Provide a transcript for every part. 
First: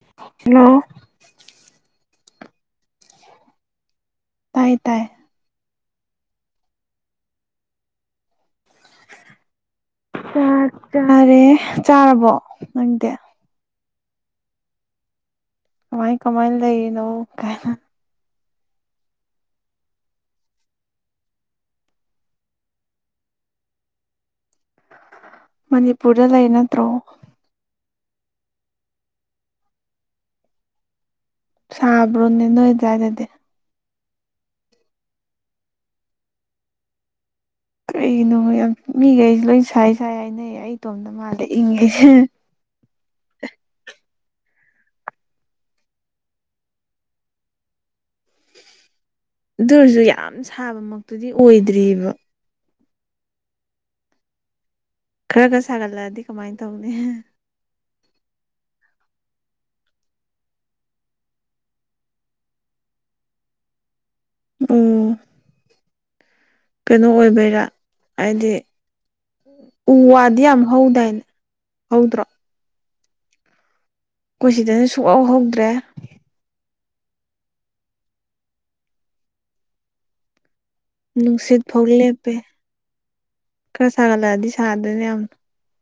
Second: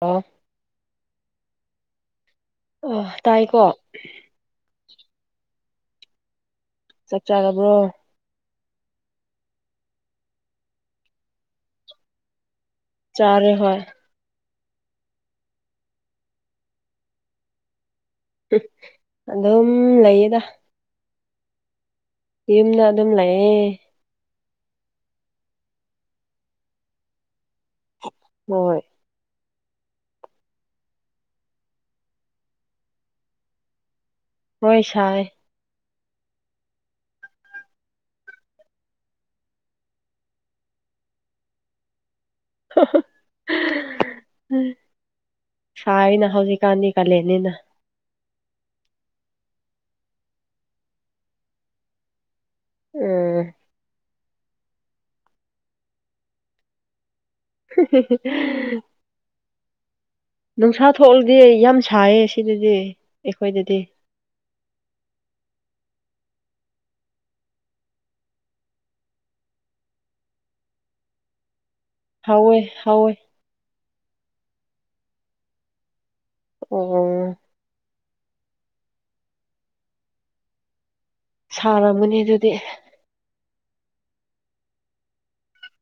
ꯑꯣ ꯍꯂ ꯑ ꯇꯥꯏꯀꯣ ꯇ ꯇꯥꯏ ꯆꯞ ꯆꯥꯒꯕ꯭ꯔꯣ ꯆꯥ ꯆꯔꯦ ꯆꯥꯔꯕꯣ ꯅꯪꯗꯤ ꯆꯔꯦ ꯍꯣꯏ ꯀꯃꯥꯏ ꯀꯃꯥꯏꯅ ꯂꯩꯅ ꯀꯥꯏꯅ ꯑꯗꯨꯝ ꯂꯩꯌꯦꯗ ꯌꯨꯝꯗ ꯑꯗꯨꯝ ꯂꯩꯥꯛꯑꯦ ꯃꯅꯤꯄꯨꯔꯗ ꯂꯩ ꯅꯠꯇ꯭ꯔꯣ ꯍꯣꯏ ꯁꯥꯕ꯭ꯔꯅꯤꯅꯣꯏꯖ ꯑꯗꯨꯗꯤ ꯍꯣꯏꯁꯥꯏ ꯀꯅꯣ ꯌꯥꯝ ꯃꯤꯈꯩꯁꯨꯦ ꯂꯣꯏ ꯁꯥꯏ ꯁꯥꯏ ꯍꯥꯏꯅꯩ ꯑꯩ ꯏꯇꯣꯝꯅ ꯃꯥꯜꯗ ꯏꯪꯉꯦꯁꯦ [unintelligible] ꯁꯅ ꯍꯧꯖꯤꯛꯀꯥꯟꯅꯤ ꯀꯂꯅꯤꯅ ꯑꯗꯨ ꯑꯣꯏꯔꯁꯨ ꯌꯥꯝ ꯁꯥꯕꯃꯛꯇꯨꯗꯤ ꯑꯣꯏꯗ꯭ꯔꯤꯑꯕ ꯎꯝ ꯈꯔ ꯈꯔ ꯁꯥꯒꯠꯂꯛꯑꯗꯤ ꯀꯃꯥꯏꯅ ꯇꯧꯅꯤ [unintelligible] ꯅꯨꯡꯁꯥ ꯊꯣꯛꯂꯗꯤ ꯌꯥꯝ ꯁꯥꯏꯌꯦ ꯁꯤꯗꯗꯤ ꯑꯩꯈꯣꯏꯗꯗꯤ ꯎ ꯀꯩꯅꯣ ꯑꯣꯏꯕꯩꯔꯥ ꯍꯥꯏꯗꯤ ꯎ ꯋꯥꯗ꯭ ꯌꯥꯝ ꯑꯃ ꯍꯧꯗꯏꯅ ꯍꯣꯏ ꯍꯣꯏ ꯑꯩꯈꯣꯏ ꯁꯤꯗꯅ ꯁꯨꯛꯍꯥꯎꯍꯧꯗ꯭ꯔꯦ ꯑꯣ ꯅꯨꯡꯁꯤꯠ ꯐꯥꯎ ꯁꯥꯔꯝꯒꯅꯤ ꯂꯦꯞꯄꯦ ꯑꯗꯨꯗꯤ ꯈꯔ ꯁꯥꯒꯠꯂꯛꯑꯗꯤ ꯁꯥꯗꯣꯏꯅꯦ ꯌꯥꯝꯅ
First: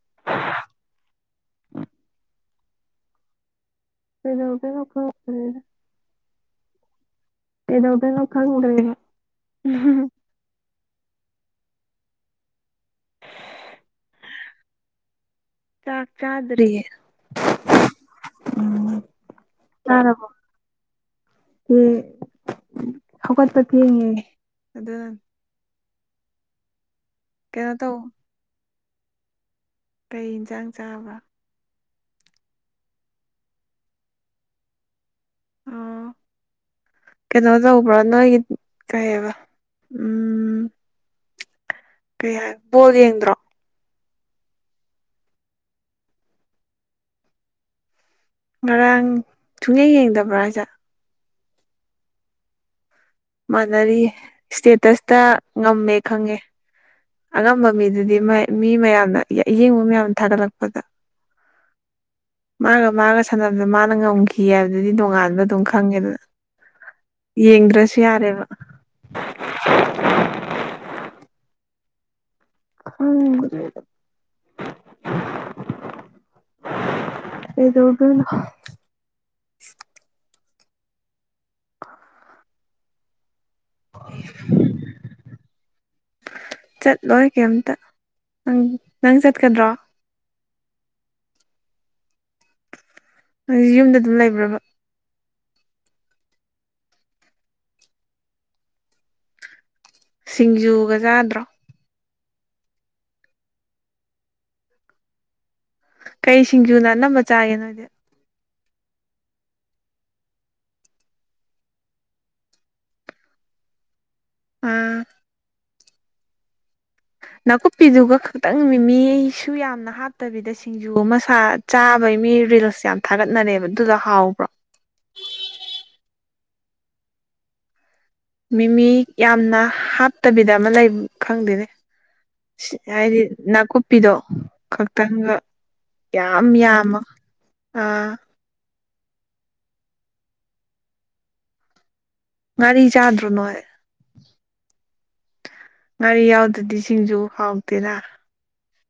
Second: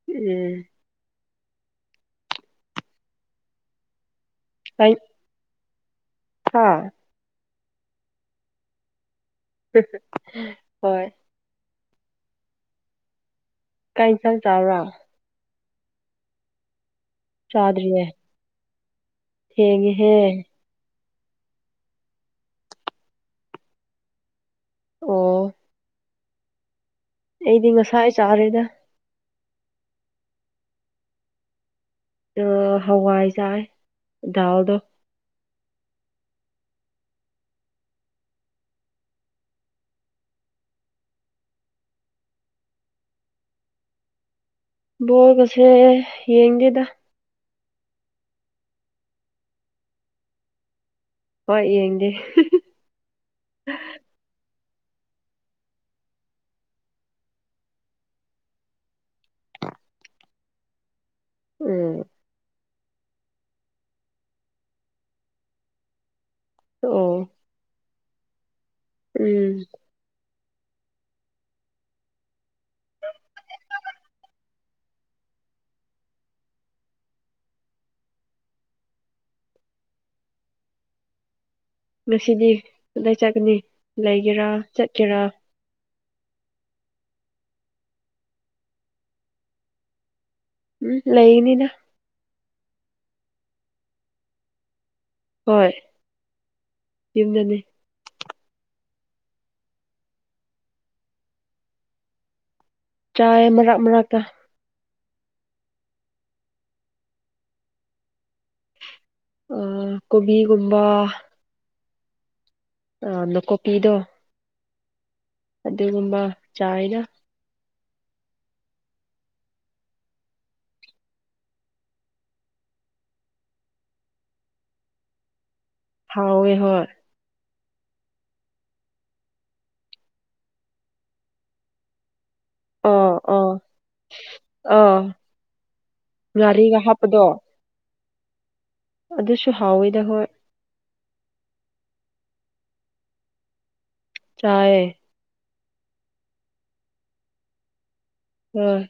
ꯎꯝ ꯎ ꯐꯗ ꯀꯩ ꯀ ꯍꯥꯥ ꯑꯦꯗꯣꯇ ꯂꯣ ꯀꯥꯠꯗ ꯍꯣꯏ ꯀꯥꯏ ꯆꯜ ꯆꯥ꯭ꯔ ꯆꯀꯗ꯭ꯔꯤ ꯆꯥꯗꯔꯤꯌꯦ ꯎꯝ ꯍꯦꯡ ꯍꯦ ꯆꯥꯔꯕꯣ ꯍꯧꯒꯠꯄ ꯊꯦꯡꯉꯦ ꯑꯗꯨꯅ ꯑꯣ ꯑꯩꯗꯤ ꯀꯩꯅꯣ ꯇꯧ ꯉꯁꯥ ꯆꯥꯔꯦꯗ ꯀꯩ ꯌꯦꯟꯁꯥꯡ ꯆꯥꯕ ꯍꯋꯥꯏ ꯆꯥꯏ ꯗꯥꯜꯗꯣ ꯑꯣ ꯀꯩꯅꯣ ꯇꯧꯕ꯭ꯔꯥ ꯅꯣꯏꯒꯤ ꯀꯩꯑꯕ ꯎꯝ ꯀꯩ ꯍꯥꯏ ꯕꯣꯜ ꯌꯦꯡꯗ꯭ꯔꯣ ꯕꯣꯔ ꯀꯁꯦ ꯌꯦꯡꯒꯦꯗ ꯉꯔꯥꯡ ꯊꯨꯡꯌꯦꯡ ꯌꯦꯡꯗꯕ꯭ꯔꯥ ꯍꯥꯏꯁꯦ ꯍꯣꯏ ꯌꯦꯡꯒꯦ ꯃꯥꯟꯅꯔꯤꯌꯦ ꯏꯁꯇꯦꯇꯁꯇ ꯉꯝꯃꯦ ꯈꯪꯉꯦ ꯑꯉꯝꯕ ꯃꯤꯗꯨꯗꯤ ꯃꯤ ꯃꯌꯥꯝꯅ ꯑꯌꯦꯡꯕ ꯃꯌꯥꯝ ꯊꯥꯒꯠꯂꯛꯄꯗ ꯎꯝ ꯃꯥꯒ ꯃꯥꯒ ꯁꯥꯟꯅꯕꯗ ꯃꯥꯅ ꯉꯝꯈꯤ ꯍꯥꯏꯕꯗꯨꯗꯤ ꯅꯣꯡꯉꯥꯟꯕ ꯑꯗꯨꯝ ꯈꯪꯉꯦꯗꯅ ꯑꯣ ꯌꯦꯡ꯭ꯔꯁꯨ ꯌꯥꯔꯦꯕ ꯎꯝ ꯍꯪ ꯑꯦꯗꯣꯒꯅ ꯉꯁꯤꯗꯤ ꯑꯗꯨꯗꯥꯏ ꯆꯠꯀꯅꯤ ꯂꯩꯒꯦꯔꯥ ꯆꯠꯀꯦꯔꯥ ꯆꯠꯂꯣꯏ ꯀꯩꯝꯇꯪ ꯅꯪ ꯆꯠꯀꯗ꯭ꯔꯣ ꯎꯝ ꯂꯩꯅꯤꯅ ꯑꯩ ꯌꯨꯝꯗ ꯑꯗꯨꯝ ꯂꯩꯕ꯭ꯔꯕ ꯍꯣꯏ ꯌꯨꯝꯗꯅꯤ ꯁꯤꯡꯖꯨꯒ ꯆꯥꯗ꯭ꯔꯣ ꯆꯥ ꯃꯔꯥꯛ ꯃꯔꯛ ꯀꯩ ꯁꯤꯡꯖꯨꯅ ꯑꯅꯝꯕ ꯆꯥꯒꯦ ꯅꯣꯏꯗꯤ ꯑ ꯀꯣꯕꯤꯒꯨꯝꯕ ꯑ ꯑꯅ ꯀꯣ ꯄꯤꯗꯣ ꯑꯝ ꯑꯗꯨꯗ ꯀꯕ ꯆꯥ ꯏꯗ ꯑꯅꯥꯀꯨꯞꯄꯤꯗꯨꯒ ꯈꯛꯇꯪ ꯃꯤ ꯃꯤꯁꯨ ꯌꯥꯝꯅ ꯍꯥꯠꯇꯕꯤꯗ ꯁꯤꯡꯖꯨ ꯑꯃ ꯁꯥ ꯆꯥꯕꯩ ꯃꯤ ꯊꯒꯠꯅꯔ ꯑꯗꯨ ꯍꯥꯎꯕ꯭ꯔ ꯍꯥꯎ ꯑꯣꯏ ꯍꯣꯏ ꯃꯤꯃꯤ ꯌꯥꯝꯅ ꯍꯥꯞꯇꯕꯤꯗ ꯑꯃ ꯂꯩ ꯈꯪꯗꯦꯅꯦ ꯑꯥ ꯍꯥꯏꯗꯤ ꯑꯥ ꯅꯥꯀꯨꯞꯄꯤꯗꯣ ꯑꯥ ꯈꯛꯇꯪꯒ ꯌꯥꯝ ꯉꯥꯔꯤꯒ ꯌꯥꯃ ꯍꯥꯞꯄꯗꯣ ꯑꯥ ꯑꯗꯨꯁꯨ ꯍꯥꯎꯋꯤꯗ ꯍꯣꯏ ꯉꯔꯤ ꯆꯥꯗ꯭ꯔꯣ ꯅꯣꯏ ꯆꯥꯌꯦ ꯉꯥꯔꯤ ꯌꯥꯎꯗ꯭ꯔꯗꯤ ꯁꯤꯡꯖꯨ ꯍꯥꯎꯗꯦꯔ ꯍꯣꯏ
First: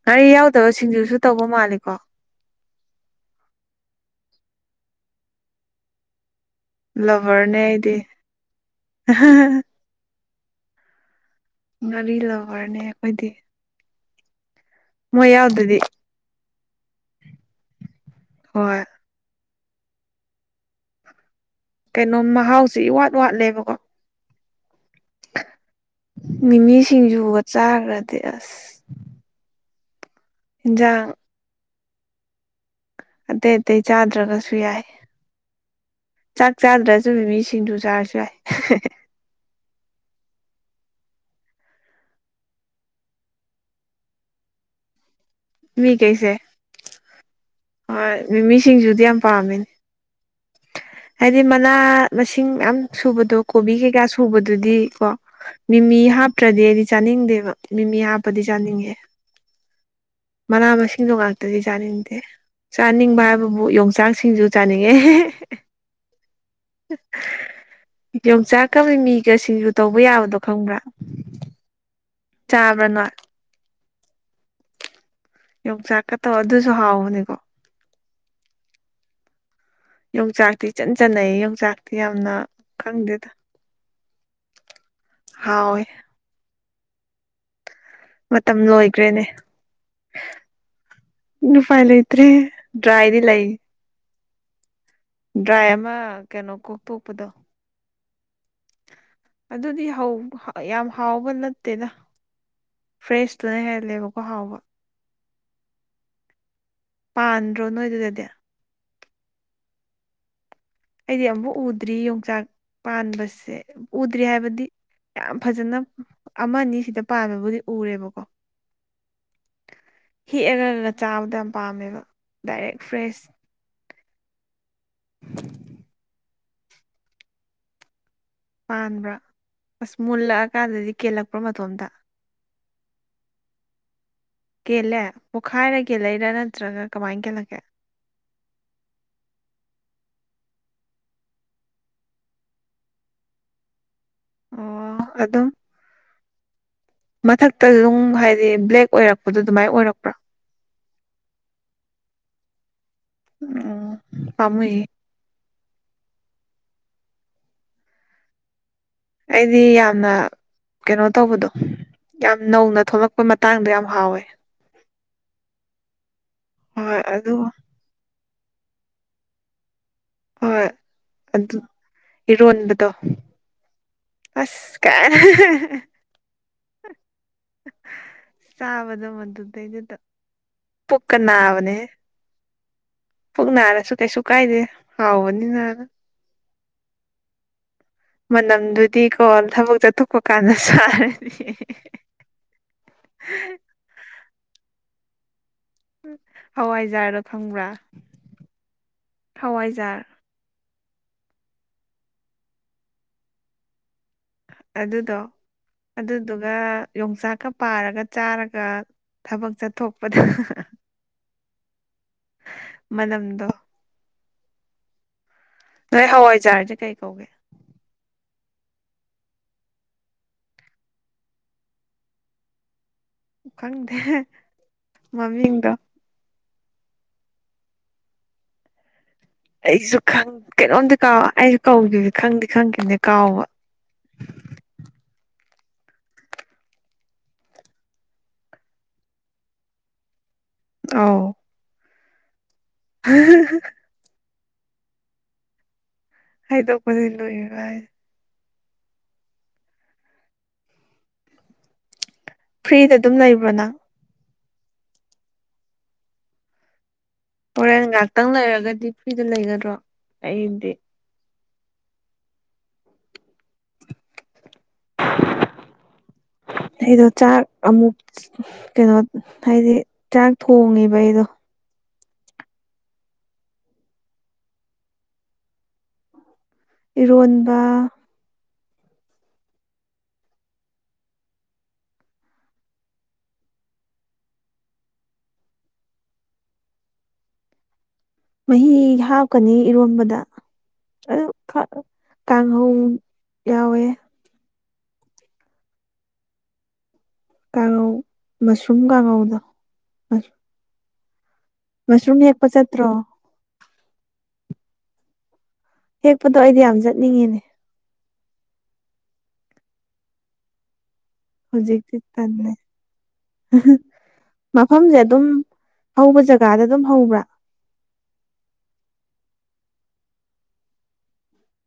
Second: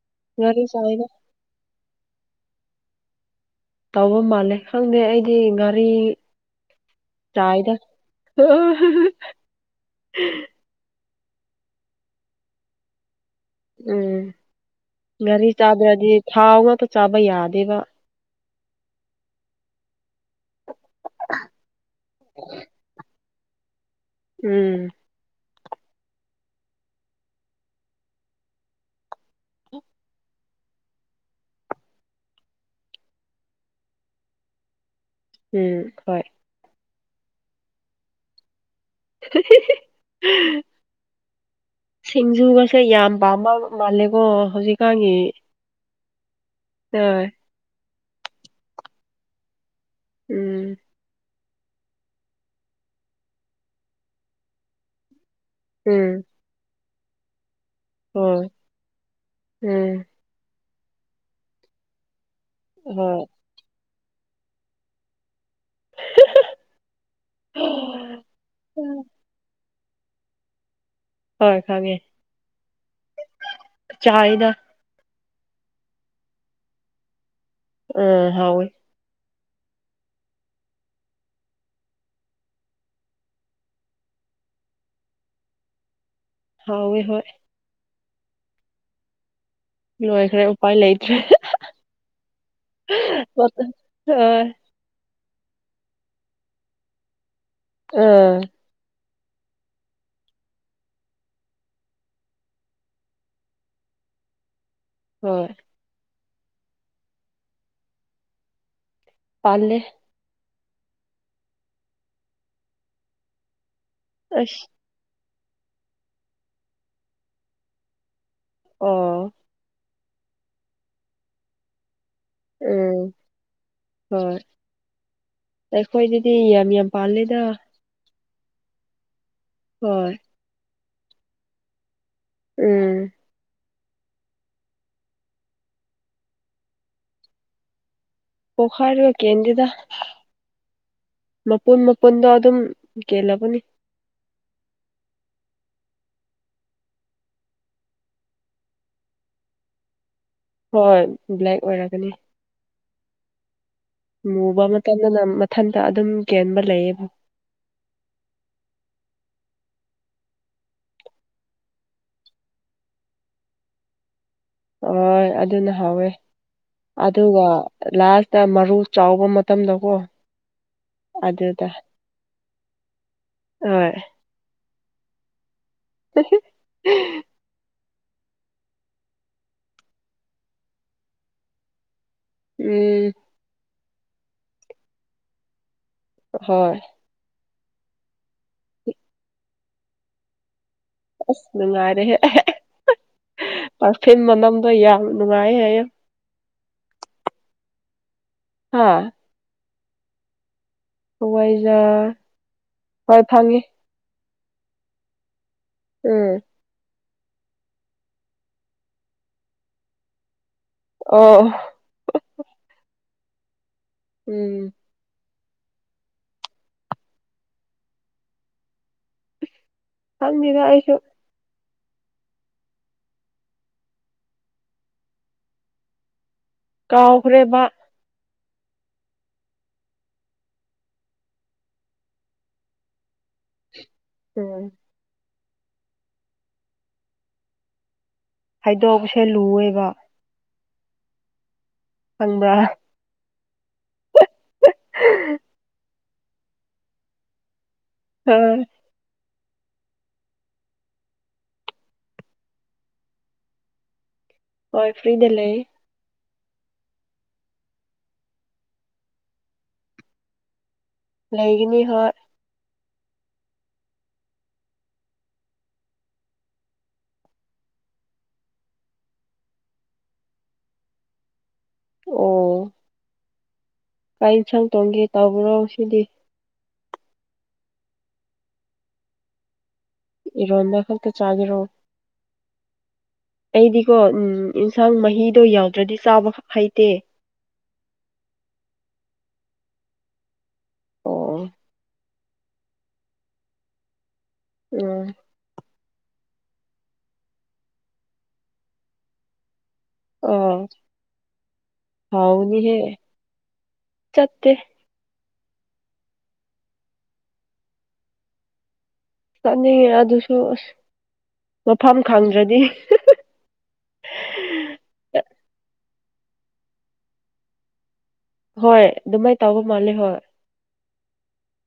ꯉꯥꯔꯤ ꯌꯥꯎꯗꯕ ꯁꯤꯡꯖꯨꯁꯨ ꯇꯧꯕ ꯃꯥꯜꯂꯤꯀꯣ ꯇꯧꯕ ꯃꯥꯜꯂꯦ ꯈꯪꯗꯦ ꯑꯩꯗꯤ ꯒꯥꯔꯤ ꯂꯚꯔꯅꯦ ꯆꯗ ꯑꯩꯗꯤ [unintelligible] ꯉꯔꯤ ꯂꯕꯔꯅꯦ ꯑꯩꯈꯣꯏꯗꯤ ꯎꯝ ꯃꯣꯏ ꯒꯥꯔꯤ ꯌꯥꯎꯗꯗꯤ ꯆꯥꯗ꯭ꯔꯗꯤ ꯊꯥꯎ ꯉꯥꯛꯇ ꯆꯥꯕ ꯌꯥꯗꯦꯕ ꯍꯣꯏ ꯀꯩꯅꯣ ꯃꯍꯥꯎꯁꯤ ꯋꯥꯠ ꯋꯥꯠꯂꯦꯕꯀꯣ ꯎꯝ ꯃꯤꯃꯤꯁꯤꯡꯖꯨ ꯋꯥ ꯆꯥꯈ꯭ꯔꯗꯤ ꯑꯁ ꯖ [unintelligible] [inaudible] ꯑꯇꯩ ꯑꯇꯩ ꯆꯥꯗ꯭ꯔꯒꯁꯨ ꯌꯥꯏ ꯎꯝ ꯍꯣꯏ ꯑꯗꯨꯅ ꯃꯤꯁꯤꯡꯗꯨ ꯆꯥꯔꯁꯨ ꯌꯥꯏ [unintelligible] [inaudible] ꯁꯤꯡꯖꯨꯒꯁꯦ ꯌꯥꯝ ꯄꯥꯃ ꯃꯥꯜꯂꯦꯀꯣ ꯍꯧꯖꯤꯛꯀꯥꯟꯒꯤ ꯇꯃꯤ ꯃꯤ ꯀꯩꯁꯦ ꯑ [unintelligible] [inaudible] ꯍꯣꯏ ꯃꯤꯃꯤꯁꯤꯡꯖꯗꯤ ꯌꯥꯝ ꯄꯥꯝꯃꯤꯅꯦ ꯎꯝ ꯍꯥꯏꯗꯤ ꯃꯅꯥ ꯃꯁꯤꯡ ꯌꯥꯝꯌꯥꯝ ꯁꯨꯕꯗꯣ ꯀꯣꯕꯤ ꯀꯩꯀꯥ ꯁꯨꯕꯗꯨꯗꯤ ꯀꯣ ꯃꯤꯃꯤ ꯎꯝ ꯍꯥꯞꯇ꯭ꯔꯗꯤ ꯑꯩꯗꯤ ꯆꯥꯅꯤꯡꯗꯦꯕ ꯃꯤꯃꯤ ꯍꯥꯞꯄꯗꯤ ꯍꯣꯏ ꯆꯥꯅꯤꯡꯉꯦ ꯎꯝ ꯃꯅꯥ ꯃꯁꯤꯡꯗꯣ ꯉꯥꯛꯇꯗꯤ ꯆꯥꯅꯤꯡꯗꯦ ꯍꯣꯏ ꯆꯥꯅꯤꯡꯕ ꯍꯥꯏꯕꯕꯨ ꯌꯣꯡꯆꯥꯛ ꯁꯤꯡꯖꯨ ꯆꯥꯅꯤꯡꯉꯦ ꯌꯣꯡꯆꯥꯛ ꯀꯕ ꯃꯤꯒꯁꯤꯁꯨ ꯇꯧꯕ ꯌꯥꯕꯗꯣ ꯈꯪꯕ꯭ꯔꯥ ꯍꯣꯏ ꯈꯪꯉꯦ ꯆꯥꯕꯔꯅꯠ ꯆꯥꯗ ꯌ ꯆꯀ ꯇ ꯑꯣ ꯑꯗꯨꯁꯨ ꯍꯥꯎꯅꯤꯒꯣ ꯎꯝ ꯍꯥꯎ ꯌꯣꯡꯆꯥꯛꯇꯤ ꯏꯆꯟ ꯆꯅꯩ ꯌꯣꯡꯆꯥꯛꯇꯤ ꯌꯥꯝꯅ ꯈꯪꯗꯦꯗ ꯍꯣꯏ ꯍꯥꯎꯋꯦ ꯍꯣꯏ ꯃꯇꯝ ꯂꯣꯏꯈ꯭ꯔꯦꯅꯦ ꯂꯣꯏꯈ꯭ꯔꯦ ꯎꯄꯥꯏ ꯂꯩꯇ꯭ꯔꯦ ꯎ ꯐꯥꯏ ꯂꯩꯇ꯭ꯔꯦ ꯗ꯭ꯔꯥꯏꯗꯤ ꯂꯩ ꯑ [unintelligible] [inaudible] ꯗ꯭ꯔꯥꯏ ꯑꯃ ꯀꯩꯅꯣ ꯀꯣꯛꯇꯣꯛꯄꯗꯣ ꯑꯥ [unintelligible] [inaudible] ꯑꯗꯨꯗꯤ ꯌꯥꯝ ꯍꯥꯎꯕ ꯅꯠꯇꯦꯅ ꯐ꯭ꯔꯦꯁꯇꯨꯅ ꯍꯦꯜꯂꯦꯕꯀꯣ ꯍꯥꯎꯕ ꯍꯣꯏ ꯄꯥꯟꯗ꯭ꯔꯣ ꯅꯣꯏ ꯑꯗꯨꯗꯗꯤ ꯂꯩꯦ [unintelligible] [inaudible] ꯑꯩꯗꯤ ꯑꯃꯨꯛ ꯎꯗ꯭ꯔꯤ ꯌꯣꯡꯆꯥꯛ ꯄꯥꯟꯕꯁꯦ ꯎꯗ꯭ꯔꯤ ꯍꯥꯏꯕꯗꯤ ꯑꯁ ꯌꯥꯝ ꯐꯖꯅ ꯑꯃꯅꯤ ꯁꯤꯗ ꯄꯥꯟꯕꯕꯨꯗꯤ ꯎꯔꯦꯕꯀꯣ ꯑꯣ ꯍꯦꯛꯑꯒꯅ ꯆꯥꯕꯗ ꯌꯥꯝ ꯄꯥꯝꯃꯦꯕ ꯗꯥꯏꯔꯦꯦꯛ ꯐ꯭ꯔꯦꯁ ꯑꯩꯈꯣꯏ ꯑꯗꯨꯗꯤ ꯌꯥꯝ ꯌꯥꯝ ꯄꯥꯜꯂꯦꯗ ꯄꯥꯟꯕ꯭ꯔꯥ ꯑꯁ ꯍꯣꯏ ꯃꯨꯜꯂꯛꯑꯀꯥꯟꯗꯗꯤ ꯀꯦꯜꯂꯛꯄ꯭ꯔ ꯃꯇꯣꯝꯗ ꯎꯝ ꯀꯦꯜꯂꯦ ꯄꯣꯛꯈꯥꯏꯔ ꯀꯦꯜꯂꯩꯔꯥ ꯅꯠꯇ꯭ꯔꯒ ꯀꯃꯥꯏ ꯀꯦꯜꯂꯒꯦ ꯄꯈꯥꯔ ꯋꯥ ꯀꯦ ꯌꯦꯟꯗꯤꯗ ꯃꯄꯨꯟ ꯃꯄꯨꯟꯗꯣ ꯑꯗꯨꯝ ꯀꯦꯜꯂꯕꯅꯤ ꯑꯣ ꯑꯗꯣ ꯃꯊꯛꯇ ꯑꯗꯨꯝ ꯍꯥꯏꯗꯤ ꯕ꯭ꯂꯦꯛ ꯑꯣꯏꯔꯛꯄꯗꯣ ꯑꯗꯨꯃꯥꯏꯅ ꯑꯣꯏꯔꯛꯄ꯭ꯔꯥ ꯍꯣꯏ ꯕ꯭ꯂꯦꯛ ꯑꯣꯏꯔꯒꯅꯤ ꯎꯝ ꯃꯨꯕ ꯄꯥꯝꯃꯨꯏꯌꯦ ꯃꯇꯝꯗꯅ ꯃꯊꯟꯇ ꯑꯗꯨꯝ ꯀꯦꯟꯕ ꯂꯩꯌꯦꯕ ꯑꯩꯗꯤ ꯌꯥꯝꯅ ꯀꯩꯅꯣ ꯇꯧꯕꯗꯣ ꯌꯥꯝ ꯅꯧꯅ ꯊꯣꯛꯂꯛꯄꯩ ꯃꯇꯥꯡꯗꯣ ꯌꯥꯝ ꯍꯥꯎꯋꯦ ꯍꯣꯏ ꯑꯗꯨꯅ ꯍꯥꯎꯋꯦ ꯍꯣꯏ ꯑꯗꯨ ꯑꯗꯨꯒ ꯂꯥꯁ ꯛꯇ ꯃꯔꯨ ꯆꯥꯎꯕ ꯃꯇꯝꯗꯀꯣ ꯍꯣꯏ ꯑꯗꯨ ꯑꯗꯨꯗ ꯏꯔꯣꯟꯕꯗꯣ ꯍꯣꯏ ꯑꯁ [unintelligible] [inaudible] ꯆꯥꯕꯗ ꯃꯗꯨꯗꯩꯗꯨꯗ ꯄꯨꯛꯀ ꯅꯥꯕꯅꯦ ꯎꯝ ꯇꯁꯨ ꯀꯥꯏꯗꯦ ꯍꯥꯎꯅꯤꯅꯅ ꯍꯣꯏ ꯃꯅꯝꯗꯨꯗꯤꯀꯣ ꯊꯕꯛ ꯆꯠꯊꯣꯛꯄ ꯀꯥꯟꯗ ꯆꯥꯔꯗꯤ ꯑꯁ ꯅꯨꯡꯉꯥꯏꯔꯦ ꯄꯔꯐꯤꯟ ꯃꯅꯝꯗꯣ ꯌꯥꯝ ꯅꯨꯡꯉꯥꯏ ꯍꯥꯏ ꯌꯥ ꯍꯋꯥꯏꯖꯥꯔꯗꯣ ꯐꯪꯕ꯭ꯔꯥ ꯍꯥꯥ ꯆꯔ ꯍꯋꯥꯏꯖꯥꯔ ꯈꯔ ꯊꯥꯡꯉꯤ ꯑꯗꯨꯗꯣ ꯎꯝ ꯑꯗꯨꯗꯨꯒ ꯌꯣꯡꯆꯥꯛꯀ ꯄꯥꯔꯒ ꯆꯥꯔꯒ ꯊꯕꯛ ꯆꯠꯊꯣꯛꯄꯗ ꯑꯣ ꯃꯅꯝꯗ ꯎꯝ ꯅꯣꯏ ꯍꯋꯥꯏꯖꯥꯔꯗꯤ ꯀꯩ ꯀꯧꯒꯦ ꯍꯪꯅꯤꯗ ꯍꯥꯏꯥꯏꯁꯨ ꯈꯪꯗꯦ ꯃꯃꯤꯡꯗꯣ ꯀꯥꯎꯈ꯭ꯔꯦꯕ ꯑꯩꯁꯨ ꯀꯩꯅꯣꯝꯗꯤ ꯀꯥꯎ ꯑꯩꯁꯨ ꯀꯧꯈꯤꯕ ꯈꯪꯗꯤ ꯈꯪꯈꯤꯕꯅꯦ ꯀꯥꯎꯕ ꯎꯝ ꯍꯥꯏꯗꯣꯛꯄꯁꯦ ꯂꯨꯑꯦꯕ ꯑꯥꯎ ꯈꯪꯕ꯭ꯔꯥ [inaudible] ꯑꯩꯗ ꯀꯣꯏ ꯂꯣꯏꯚꯥꯏ ꯎꯝ ꯐ꯭ꯔꯤꯗ ꯑꯗꯨꯝ ꯂꯩꯕ꯭ꯔꯅ ꯍꯣꯏ ꯐ꯭ꯔꯤꯗ ꯂꯩ ꯍꯣꯔꯦꯟ ꯉꯥꯛꯇꯪ ꯂꯩꯔꯒꯗꯤ ꯐ꯭ꯔꯤꯗ ꯂꯩꯒꯗ꯭ꯔꯣ ꯑꯩꯗꯤ ꯂꯩꯒꯅꯤ ꯍꯣꯏ [unintelligible] ꯑꯩꯗꯣ ꯆꯥꯛ ꯑꯃꯨꯛ ꯀꯩꯅꯣ ꯍꯥꯏꯗꯤ ꯆꯥꯛ ꯊꯣꯡꯉꯦꯕ ꯑꯩꯗꯣ ꯑꯣ ꯀꯥꯏ ꯌꯦꯟꯁꯥꯡ ꯇꯣꯡꯒꯦ ꯇꯕ꯭ꯔꯣ ꯁꯤꯗꯤ ꯏꯔꯣꯟꯕ ꯏꯔꯝꯗꯥ ꯈꯜ ꯀ ꯆꯥꯗꯔꯣ ꯑꯩꯗꯤꯀꯣ ꯎꯝ ꯑꯦꯟꯁꯥꯡ ꯃꯍꯤꯗꯣ ꯌꯥꯎꯗ꯭ꯔꯗꯤ ꯆꯥꯕ ꯍꯩꯇꯦ ꯃꯍꯤ ꯍꯥꯞꯀꯅꯤ ꯏꯔꯣꯟꯝꯕꯗ ꯑꯗꯨ ꯑꯣ [unintelligible] ꯀꯥꯡꯍꯧ ꯌꯥꯎꯋꯦ ꯎꯝ ꯀꯥꯡꯉꯧ ꯃꯁꯔꯨꯝ ꯀꯥꯡꯉꯧꯗꯣ ꯑꯥ ꯃꯁꯔꯨꯝꯝꯅꯤ ꯌꯦꯛꯄ ꯍꯥꯎꯅꯤꯍꯦ ꯆꯠꯇ꯭ꯔꯣ ꯆꯠꯇꯦ ꯍꯦꯛꯄꯗꯣ ꯑꯩꯗꯤ ꯌꯥꯝ ꯆꯠꯅꯤꯡꯉꯤꯅꯦ ꯆꯅꯤ ꯌꯥ ꯑꯗꯨꯁꯨꯣ ꯍꯧꯖꯤꯛꯇꯛꯇꯤ ꯇꯦ ꯃꯐꯝꯁꯦ ꯑꯗꯨꯝ ꯍꯧꯕ ꯖꯒꯥꯗ ꯑꯗꯨꯝ ꯍꯧꯕ꯭ꯔꯥ ꯍꯣꯏ ꯑꯗꯨꯃꯥꯏꯅ ꯇꯧꯕ ꯃꯥꯜꯂꯦ ꯍꯣꯏ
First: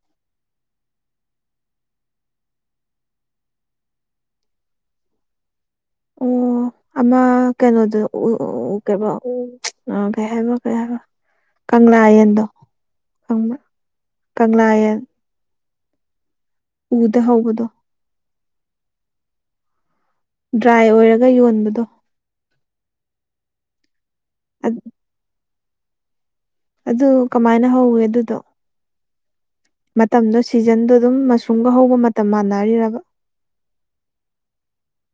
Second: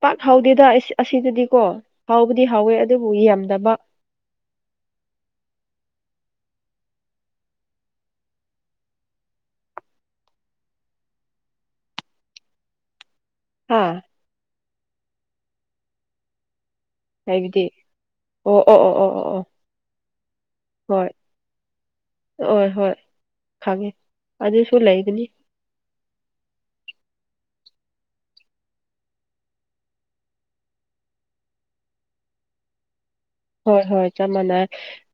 ꯄꯥꯛ ꯍꯥꯎꯗꯦꯗ ꯑꯁꯤꯗꯗꯤꯀꯣ ꯍꯥꯎꯕꯗꯤ ꯍꯥꯎꯋꯦ ꯑꯗꯨꯕꯨ ꯌꯥꯝꯗꯕ [inaudible] ꯑꯣ ꯑꯃ ꯀꯩꯅꯣꯗ ꯀ ꯀꯩ ꯍꯥꯏꯕ ꯀꯩ ꯍꯥꯏꯕ ꯀꯪꯂꯥ ꯌꯦꯌꯦꯟꯗꯣ ꯀꯪꯂꯥ ꯍꯥ ꯀꯪꯂꯥꯌꯦꯟ ꯎꯗ ꯍꯥꯏꯕꯗꯤ ꯍꯒꯗꯣ ꯑꯣ ꯑꯣ ꯑꯣ ꯑꯣ ꯑꯣ ꯑꯣ ꯗ꯭ꯔꯥꯏ ꯍꯣꯏ ꯑꯣꯏꯔꯒ ꯌꯣꯟꯕꯗꯣ ꯍꯣꯏ ꯍꯣꯏ ꯈꯪꯉꯦ ꯑꯗꯨꯁꯨ ꯂꯩꯒꯅꯤ ꯑꯗꯨ ꯀꯃꯥꯏꯅ ꯍꯧꯋꯦ ꯑꯗꯨꯗꯣ ꯃꯇꯝꯗꯣ ꯁꯤꯖꯟꯗꯣ ꯑꯗꯨꯝ ꯃꯁꯔꯨꯝꯒ ꯍꯧꯕ ꯃꯇꯝ ꯃꯥꯟꯅꯔꯤꯔꯕ ꯍꯣꯏ ꯍꯣꯏ ꯆꯞ ꯃꯥꯟꯅꯩ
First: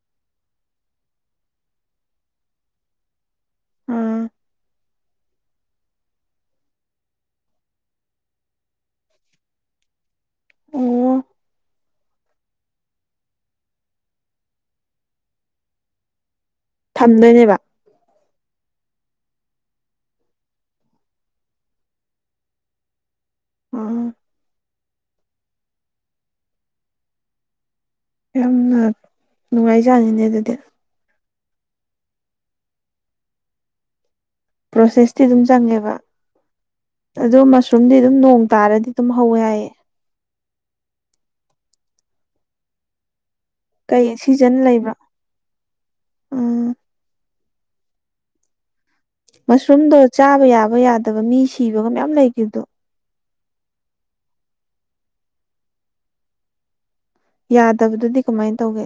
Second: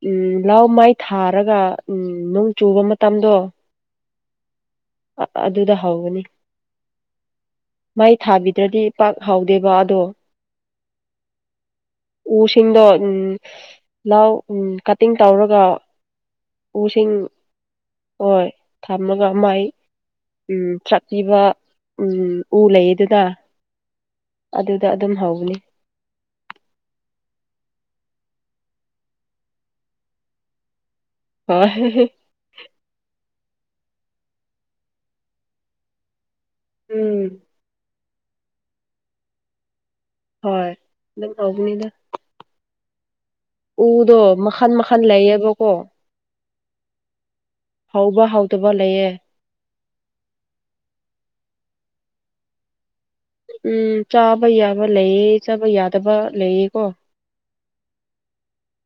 ꯎꯝ ꯂꯥꯎ ꯃꯥꯏ ꯊꯥꯔꯒ ꯎꯝ ꯅꯣꯡ ꯆꯨꯕ ꯃꯇꯝꯗꯣ ꯑꯥ ꯑꯗꯨꯗ ꯍꯧꯒꯅꯤ ꯃꯩ ꯊꯥꯕꯤꯗ꯭ꯔꯗꯤ ꯄꯥꯛ ꯍꯥꯎꯗꯦꯕ ꯑꯗꯣ ꯑꯣ ꯎꯁꯤꯡꯗꯣ ꯎ ꯂꯥꯎ ꯎ ꯀꯠꯇꯤꯡ ꯇꯧꯔꯒ ꯎꯁꯤꯡ ꯊꯝꯗꯣꯏꯅꯦꯕ ꯍꯣꯏ ꯊꯝꯃꯒ ꯑꯃꯥꯏ ꯎꯝ ꯊꯥꯛꯄꯤꯕ ꯎ ꯎ ꯂꯩ ꯑꯗꯨꯅ ꯑꯥ ꯑꯗꯨꯗ ꯑꯗꯨꯝ ꯍꯧꯕꯅꯤ ꯌꯥꯝꯅ ꯅꯨꯡꯉꯥꯏꯖꯅꯤꯅꯦ ꯑꯗꯨꯗꯤ ꯑ ꯄ꯭ꯔꯣꯁꯦꯁꯇꯤ ꯑꯗꯨꯝ ꯆꯪꯉꯦꯕ ꯎꯝ ꯑꯗꯨ ꯃꯁꯔꯨꯝꯗꯤ ꯑꯗꯨꯝ ꯅꯣꯡ ꯇꯥꯔꯗꯤ ꯑꯗꯨꯝ ꯍꯧꯋꯦ ꯌꯥꯏꯌꯦ ꯍꯣꯏ ꯑꯗꯨꯝ ꯑꯒꯅꯤꯗ ꯀꯩ ꯎꯗꯣ ꯃꯈꯜ ꯃꯈꯜ ꯂꯩꯌꯦꯕꯀꯣ ꯎꯥ ꯍꯧꯕ ꯍꯧꯗꯕ ꯂꯩꯑꯦ ꯃꯁꯔꯨꯝꯗꯣ ꯆꯥꯕ ꯌꯥꯕ ꯌꯥꯗꯕ ꯃꯤ ꯁꯤꯕꯒ ꯃꯌꯥꯝ ꯂꯩꯈꯤꯕꯗꯣ ꯎꯝ ꯆꯥꯕ ꯌꯥꯕ ꯂꯩꯑ ꯆꯥꯕ ꯌꯥꯗꯕ ꯂꯩꯌꯦꯀꯣ ꯌꯥꯗꯕꯗꯗꯤ ꯀꯃꯥꯏꯅ ꯇꯧꯒꯦ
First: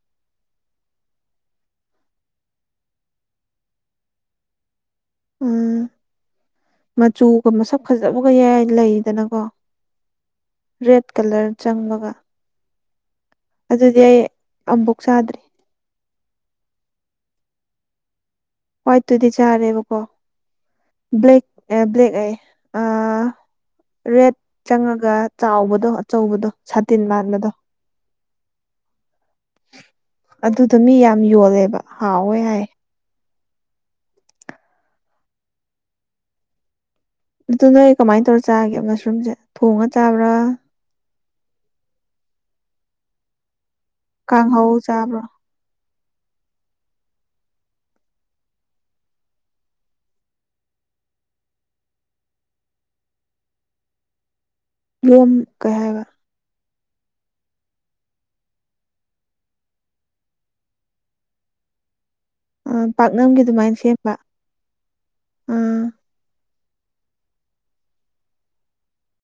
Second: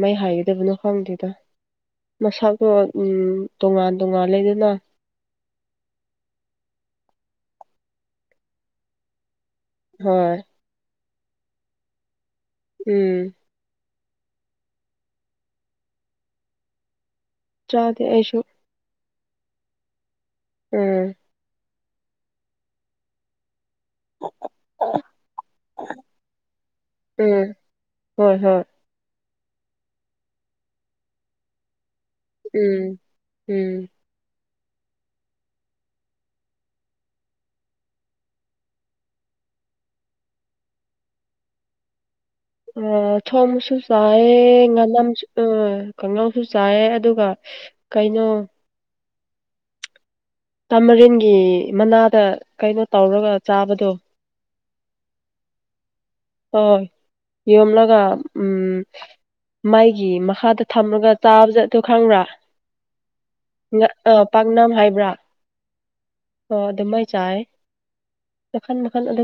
ꯃꯩ ꯍꯥꯏꯒꯗꯕꯅꯣ ꯈꯪꯗꯦꯗ ꯃꯁꯥꯇꯣ ꯇꯣꯉꯥꯟ ꯇꯣꯉꯥꯟ ꯂꯩꯗꯅ ꯎꯝ ꯃꯆꯨꯒ ꯃꯁꯛ ꯐꯖꯕꯒ ꯌꯥꯏ ꯂꯩꯗꯅꯀꯣ ꯍꯣꯏ ꯔꯦꯗ ꯀꯂꯔ ꯆꯪꯕꯒ ꯎꯝ ꯑꯗꯨꯗꯤ ꯑꯩ ꯑꯕꯨꯛ ꯆꯥꯗ꯭ꯔꯔꯤ ꯆꯗ ꯑꯩꯁꯨ ꯀꯣꯏꯠꯇꯨꯗꯤ ꯆꯔꯦꯕꯣꯀꯣ ꯎꯝ ꯑꯦ ꯕ꯭ꯂꯦꯛꯦꯛ ꯑ ꯑ ꯔꯦꯠ ꯆꯪꯉꯒ ꯆꯥꯎꯕꯗꯣ ꯑꯆꯧꯕꯗꯣ ꯁꯥꯇꯤꯟ ꯃꯥꯟꯕꯗꯣ ꯎꯝ ꯍꯣꯏ ꯍꯣꯏ ꯑꯗꯨꯗ ꯃꯤ ꯌꯥꯝ ꯌꯣꯜꯂꯦꯕ ꯍꯥꯎꯋꯦ ꯍꯥꯏꯌꯦ ꯎꯝ ꯎꯝ ꯑꯗꯨ ꯅꯣꯏ ꯀꯃꯥꯏꯅ ꯇꯧꯔ ꯆꯥꯒꯦ ꯃꯁꯔꯨꯝꯁꯦ ꯊꯣꯡꯉ ꯆꯥꯕ꯭ꯔꯥ ꯑ ꯊꯣꯃꯁꯨ ꯆꯑꯦ ꯀꯥꯡꯍꯧ ꯆꯥꯕ꯭ꯔꯥ ꯉꯅꯝꯁꯨ ꯎ ꯀꯥꯡꯉꯧꯁꯨ ꯆꯥꯏꯌꯦ ꯑꯗꯨꯒ ꯀꯩꯅꯣ ꯇꯥꯃꯔꯤꯦꯟꯒꯤ ꯃꯅꯥꯗ ꯀꯩꯅꯣ ꯇꯧꯔꯒ ꯆꯥꯕꯗꯣ ꯔꯝ ꯀꯦꯕ ꯍꯣꯏ ꯌꯣ ꯑꯃꯂꯒ ꯎꯝ ꯃꯥꯏꯒꯤ ꯃꯈꯥꯗ ꯊꯝꯃꯒ ꯆꯥꯕꯁ ꯑꯗꯨ ꯈꯪꯕ꯭ꯔꯥ ꯄꯥꯛꯅꯝꯒꯤ ꯑꯗꯨꯃꯥꯏꯅ ꯁꯦꯝꯕ ꯑ ꯄꯥꯛꯅꯝ ꯍꯥꯏꯕ꯭ꯔꯥ ꯑꯥ ꯑꯣ ꯑꯗꯨ ꯃꯥꯏ ꯆꯥꯏ ꯃꯈꯟ ꯃꯈꯜ ꯑꯗꯨꯝ